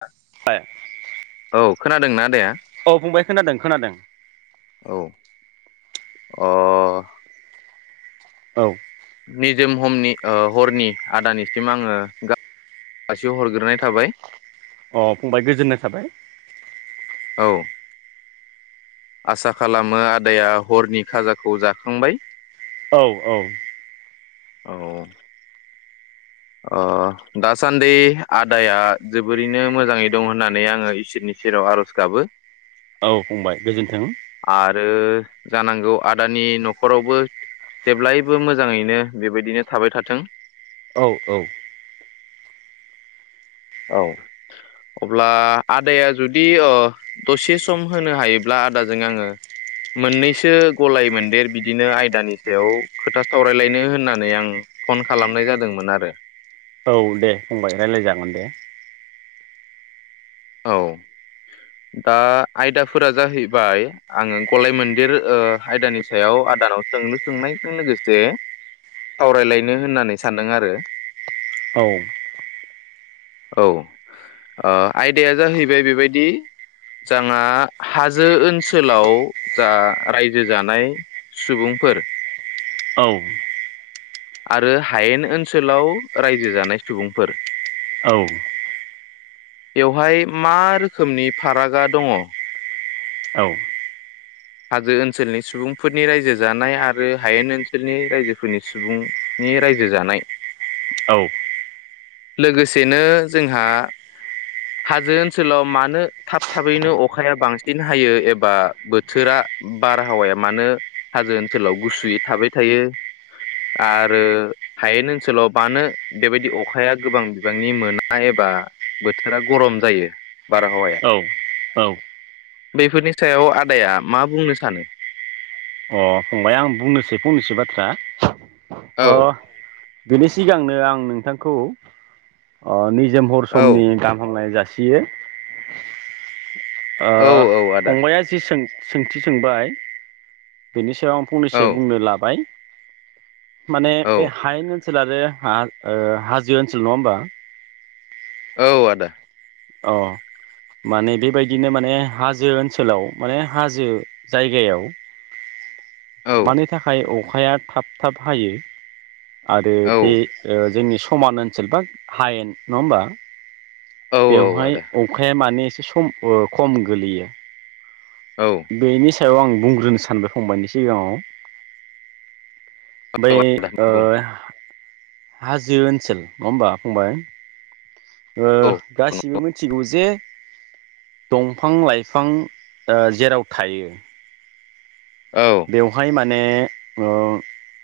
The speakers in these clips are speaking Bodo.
[unintelligible] औ खोनादों ना आदाया औ फंबाय खोनादों खोनादों औ अ औ निजोम हमनि ओ हरनि आदानिसिम आङो [unintelligible] सिहरग्रोनाय थाबाय अ फंबाय गोजोन्नाय थाबाय। औ आसा खालामो आदाया हरनि खाजाखौ जाखांबाय। औ औ औ ओ दासान्दै आदाया जोबोरैनो मोजाङै दं होननानै आङो इसोरनि सेराव आर'ज गाबो। औ फंबाय गोजोन्थों। आरो जानांगौ आदानि न'खरावबो जेब्लायबो मोजाङैनो बेबायदिनो थाबाय थाथों। औ औ औ अब्ला आदाया जुदि ओ दसे सम होनो हायोब्ला आदाजों आङो मोननैसो गलाय मोनदेर बिदिनो आयदानि सायाव खोथा सावरायलायनो होननानै आं फन खालामनाय जादोंमोन आरो औ दे फंबाय रायलाय जागोन दे। औ दा आयदाफोरा जाहैबाय आङो गलाय मोनदेर ओ आयदानि सायाव आदानाव सोंलु सोंनायजों लोगोसे सावरायलायनो होननानै सानदों आरो औ औ ओ आयदाया जाहैबाय बेबायदि जांहा हाजो ओनसोलाव जा रायजो जानाय सुबुंफोर औ आरो हायेन ओनसोलाव रायजो जानाय सुबुंफोर औ बेवहाय मा रोखोमनि फारागा दङ? औ हाजो ओनसोलनि सुबुंफोरनि रायजो जानाय आरो हायेन ओनसोलनि रायजोफोरनि सुबुंनि रायजो जानाय लोगोसेनो जोंहा हाजो ओनसोलाव मानो थाब थाबैनो अखाया बांसिन हायो एबा बोथ थोरा बारहावाया मानो हाजो ओनसोलाव गुसुयै थाबाय थायो आरो हायेन ओनसोलाव मानो बेबायदि अखाया गोबां बिबांनि मोना एबा बोथोरा गरम जायो बारहावाया औ औ बेफोरनि सायाव आदाया मा बुंनो सानो अ फंबाय आं बुंनोसै फंनैसो बाथ्रा औ अ बेनि सिगांनो आं नोंथांखौ जों हर औ समनि गाहाम हामलायनाय जासिगो यो ओ औ औ आदा फंबाया जि सों सोंथि सोंबाय बेनि सो ङाव आं औ फंनैसो बुंनो लाबाय माने औ बे हायेन ओनसोल आरो हा हाजो ओनसोल नङा होमबा औ आदा औ माने बेबायदिनो माने हा हाजो ओनसोलाव माने हाजो जायगायाव औ मानि थाखाय अखाया थाब थाब हायो आरो बे औ ओ जोंनि - समान ओनसोल बा हायेन नङा होमबा औ बेवहाय आदा अखाया माने सम ओ खम गोलैयो औ बेनिस सायाव आं बुंग्रोनो सानदो फंबायनि सिगाङाव औ बै आदा ओ बुं हाजो ओनसोल नङा होमबा फंबाय? ओ औ गासिबो मिथिगौ जे दंफां लाइफां ओ जेराव थायो औ बेवहाय माने [unintelligible]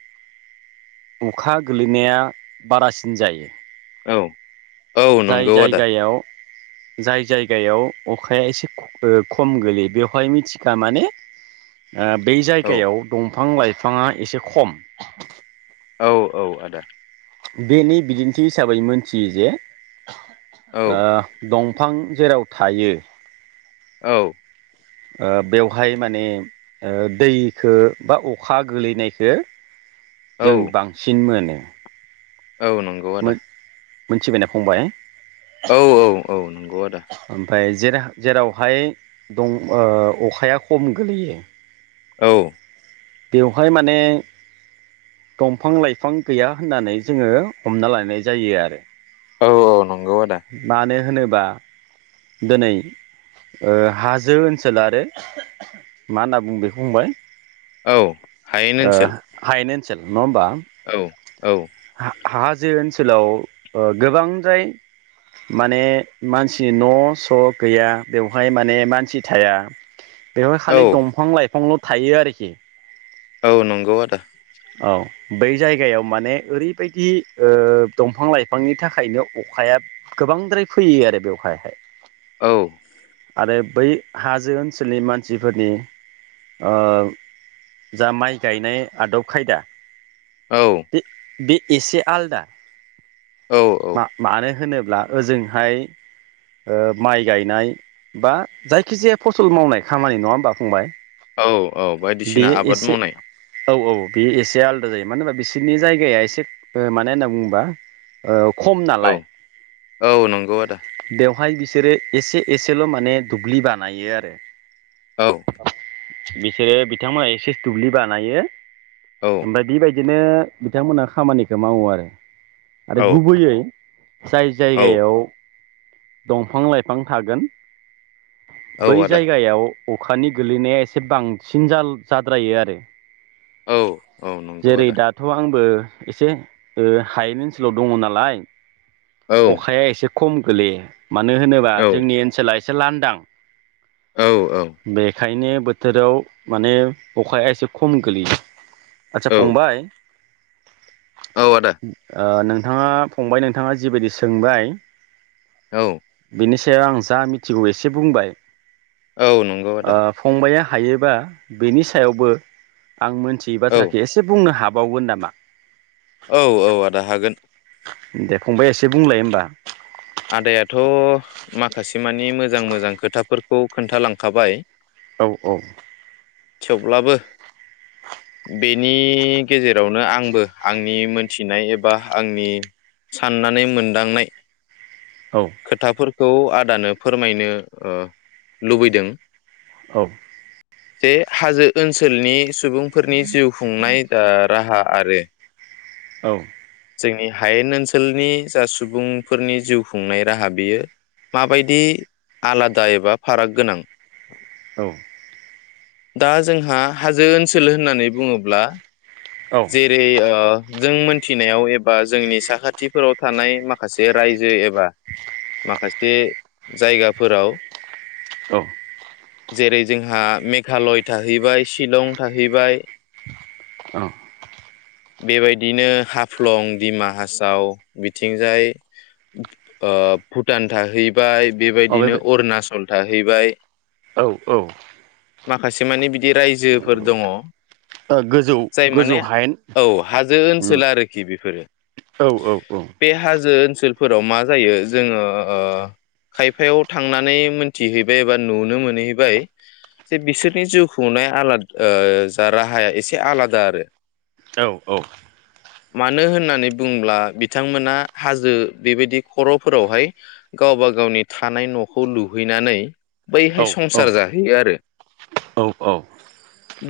अखा गोलैनाया बारासिन जायो। औ औ जाय नंगौ आदा जायगायाव जाय जायगायाव अखाया एसे ओ खम गोलैयो बेवहाय मिथिखा माने ओ बै औ जायगायाव दंफां लाइ फिफाङा एसे खम औ औ आदा बेनि बिदिन्थि हिसाबै मोनथियो जे औ ओ दं फां जेराव थायो औ ओ बेवहाय माने ओ दैखो बा अखा गोलैनायखो औ जों बांसिन मोनो। औ नंगौ आदा मोनथिबायना फंबाय? औ औ औ नंगौ आदा जे जेरावहाय दं ओ अखाया खम गोलैयो औ बेवहाय माने दंफां लाइफां गैया होननानै जोङो हमना लानाय जायो आरो औ औ नं मानो होनो बा दोनै ओ हाजो ओनसोल आरो [unintelligible] मा होनना बुङो बेखौ फंबाय? औ हायेन ओनसोल सोल नङा होमबा? औ औ हाजो ओनसोलाव ओ गोबांद्राय माने मानसिनि न' स' गैया बेवहाय माने मानसि थाया बेवहाय औ खालि दंफां लाइफांल थायो आरोखि। औ नंगौ आदा। औ बै जायगायाव माने ओरैबायदि ओ दंफां लाइफांनि थाखायल अखाया गोबांद्राय फैयो आरो बेवहाय-हाय औ। आरो बै हाजो ओनसोलनि मानसिफोरनि ओ जा माइ गायनाय आदब खायदा औ। बे बे एसे आलदा औ । मा-मानो होनो ब्ला ओजोंहाय ओ माइ गायनाय बा जायखि जाया फसल मावनाय खामानि नङा होमबा फंबाय । औ औ बायदिसिना आबाद मावनाय औ औ बेयो एसे आलदा जायो मानो होनबा बि सिनि जायगाया एसे मानो होनना बुङोबा ओ खम औ नालाय औ नंगौ आदा। बेसोरो एसे एसेल' माने दुब्लि बानायो आरो । औ। बिसोरो बिथांमोना एसेस दुब्लि बानायो । औ ओमफ्राय बि बाय बिदिनो बिथांमोना खामानिखौ मावो आरो। आरो औ गुबैयै जाय औ जायगायाव दंफां लाइफां थागोन औ बै आदा जायगायाव अखानि गोलैनाया एसे बांसिन जाद्रायो आरो औ औ । नंगौ जेरै आदा दाथ' आंबो एसे हायन ओनसोलाव दंङ नालाय औ अखाया एसे खम गोलैयो। मानो होनोबा औ जोंनि ओनसोला एसे लान्दां औ औ। ओंखायनो बोथोराव माने अखाया एसे खम गोलैयो । आदसा औ फंबाय औ आदा ओ नों नोंथाङा फंबाय नोंथाङा जिबायदि सोंबाय । औ। बेनि सायाव आं जा मिथिगौ एसे बुंबाय। औ नंगौ आदा ओ फंबाया हायोबा बेनि सायावबो आं मोनथियै औ बाथ्राखौ एसे बुंनो हाब बावगोन नामा? औ औ आदा हागोन। दे फंबाइ एसे बुंलाय होमबा। आदायाथ' माखासे मानि मोजां मोजां खोथाफोरखौ खोन्थालांखाबाय। औ औ। थेवब्लाबो बेनि गेजेरावनो आंबो आंनि मोनथिनाय एबा आंनि साननानै मोनदांनाय औ खोथाफोर खौ आदानो फोरमायनो ओ लुबैदों। औ। जे हाजो ओनसोलनि सुबुंफोरनि जिउ खुंनाय ओ राहा। आरो औ। जोंनि हायेन ओनसोलनि जा सुबुं फोरनि जिउ खुंनाय राहा बियो माबायदि आलादा एबा फाराग गोनां। औ। दा जोंहा हाजो ओनसोल होननानै बुङोब्ला औ जेरै ओ जों मोनथिनायाव एबा जोंनि साखाथिफोराव थानाय माखासे जे रायजो एबा माखासे जायगाफोराव औ जेरै जोंहा मेघालय थाहैबाय शिलं थाहैबाय। औ बेबायदिनो हाफ्लं दिमा हासाव बिथिंजाय ओ भुटान थाहैबाय। औ बेबायदिनो बे अरुणचलथा हैैबाय। औ औ। माखासे मानि बिदि रायजोफोर दङ। गोजौ जाय माने गोजौ हायेन औ हाजो ओनसोल आरोखि बेफोरो औ औ औ बे हाजो ओ ओनसोलफोराव मा जायो जोङो खायफायाव थांनानै मोनथिहैबाय एबा नुनो मोनहैबाय जे बिसोरनि जिउ खुंनाय आला जा राहाया एसे आलादा आरो औ औ। मानो होननानै बुंब्ला बिथांमोना हाजो बेबायदि खर'फोरावहाय गावबा गावनि थानाय न'खौ लुहैनानै औ बैहाय संसार जाहैयो आरो औ औ।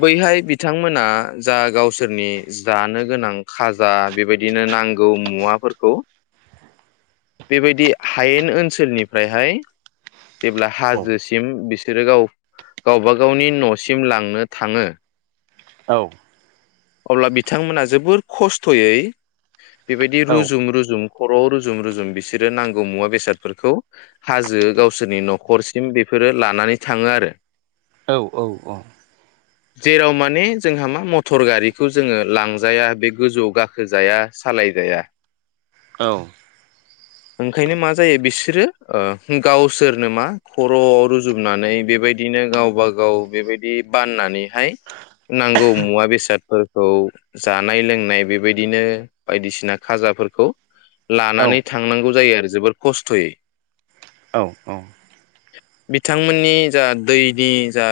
बैहाय बिथांमोना जा गावसोरनि जानो गोनां खाजा बेबायदिनो नांगौ मुवाफोरखौ बेबायदि हायेन ओनसोलनिफ्रायहाय जेब्ला हाजोसिम बिसोरो गाव गावबा गावनि न'सिम लांनो थाङो अब्ला बिथांमोना जोबोर खस्थ'यै बेबायदि रुजुम रुजुम खर' रुजुम रुजुम बिसोरो नांगौ मुवा बेसादफोरखौ हाजो गावसोरनि न'खरसिम बेफोरो लानानै थाङो आरो जेराव माने जोंहा मा मटर गारिखौ जोङो लांजाया बे गोजौआव गाखोजाया सालायजाया ओंखायनो मा जायो बिसोरो ओ गावसोरनो मा खर' रुजुनानै बेबायदिनो गावबा गाव बेबायदि बाननानैहाय नांगौ मुवा बेसादफोरखौ जानाय लोंनाय बेबायदिनो बायदिसिना खाजाफोरखौ लानानै थांनांगौ जायो आरो जबोर खस्थ'यै बिथांमोननि जा दैनि जा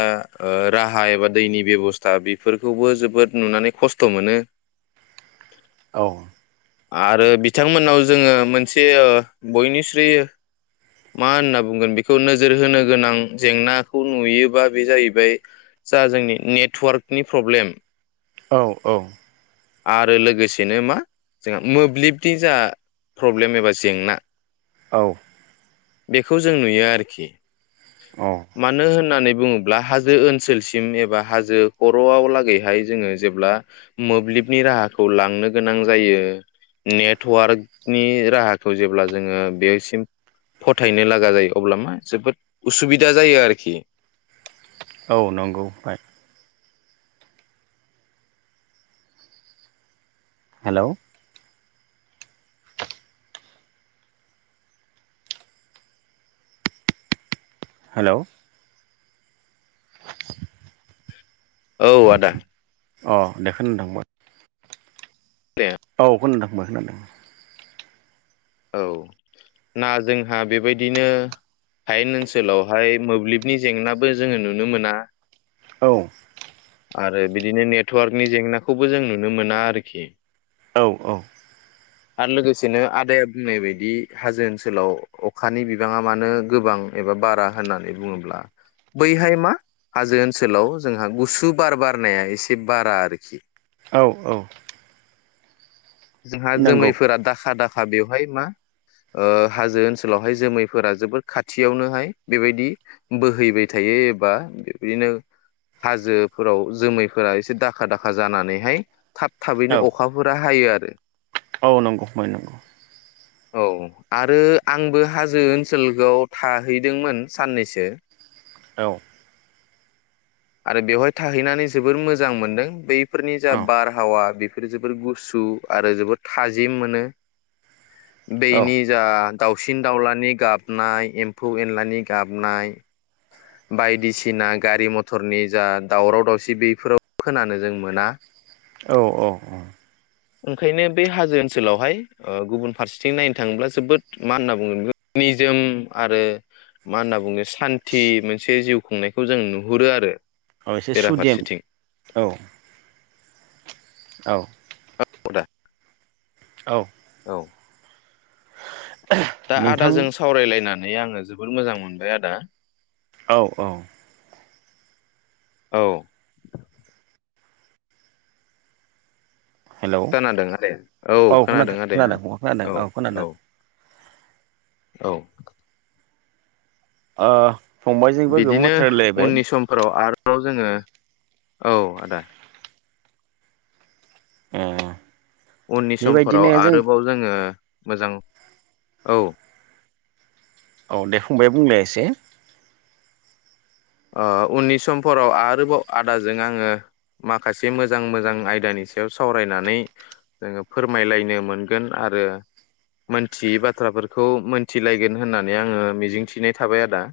राहा एबा दैनि बेबस्था बेफोरखौबो जोबोद नुनानै खस्थ' मोनो आरो बिथांमोनाव जोङो मोनसे बयनिख्रुइ मा होनना बुंगोन बेखौ नोजोर होनो गोनां जेंनाखौ नुयोबा बे जाहैबाय जा जोंनि नेटवार्कनि प्रब्लेम औ औ आरो लोगोसेनो मा जोंहा मोब्लिब ब जा प्रब्लेम एबा जेंना औ बेखौ जों नुयो आरोखि औ मानो होननानै बुङोब्ला हाजो ओनसोलसिम एबा हाजो खर'आव लागैहाय जोङो जेब्ला मोब्लिबनि राहाखौ लांनो गोनां जायो नेटवार्कनि राहाखौ जेब्ला जोङो बेसिम फथायनो लागा जायो अब्ला मा जोबोद उसुबिदा जायो आरोखि औ नंगौ। हेलौ हेलौ औ आदा अ देखौ थांबाय दे औ खोनादों फंबाय खोनादों औ ना जोंहा बेबायदिनो हायेन ओनसोलावहाय मोब्लिबनि जेंनाबो जोङो नुनो मोना आरो बिदिनो नेटवार्कनि जेंनाखौबो जों नुनो मोना आरोखि औ आरो लोगोसेनो आदाया बुंनाय बायदि हाजो ओनसोलाव अखानि बिबाङा मानो गोबां एबा बारा होननानै बुङोब्ला बैहाय मा हाजो ओनसोलाव जोंहा गुसु बार बारनाया एसे बारा आरोखि औ औ जोंहा नंगौ जोमैफोरा दाखा दाखा बेवहाय मा ओ हाजो ओनसोलावहाय जोमैफोरा जोबोर खाथियावनोहाय बेबायदि बोहैबाय थायो एबा बेबादिनो हाजोफोराव जोमैफोरा एसे दाखा दाखा जानानैहाय थाब थाबैनो औ अखाफोरा हायो आरो [unintelligible] औ आरो आंबो हाजो ओनसोलखौ थाहैदोंमोन साननैसो औ आरो बेवहाय थाहैनानै जोबोर मोजां मोनदों बैफोरनि जा औ बारहावा बेफोरो जोबोर गुसु आरो जोबोर थाजिम मोनो औ बेनि जा दाावसिन दाउलानि गाबनाय एम्फौ एनलानि गाबनाय बायदिसिना गारि [unintelligible] [unintelligible] जा दावराव दावसि बेफोराव खोनानो जों मोना औ औ औ ओंखायनो बे हाजो ओनसोलावहाय गुबुन फारसेथिं नायनो थाङोब्ला जोबोद मा होनना बुङो निजोम आरो मा होनना बुङो सान्थि मोनसे जिउ खुंनायखौ जों नु हुरो आरो औ एसे सुदेम बेराफारसेथिं औ औ खदा औ दा नोंथां आदाजों सावरायलायनानै [unintelligible] आङो जोबोर मोजां मोनबाय आदा औ औ औ हेलौ खोनादों आदाया औ खोनादों आदाया औ औ औ ओ फंबायजोंबो गोबां बिदिनो बाथ्रा रायलायबाय उननि समफोराव आरोबाव जोङो औ आदा [unintelligible] उननि समफोराव बेबायदिनो जों आरोबाव जोङो मोजां औ औ दे फंबबाय बुंलाय एसे ओ उननि समफोराव आरोबाव आदाजों आङो माखासे मोजां मोजां आयदानि सायाव सावरायनानै जोङो फोरमायलायनो मोनगोन आरो मोनथियै बाथ्राफोरखौ मोनथिलायगोन होननानै आङो मिजिंथिनाय थाबाय आदा।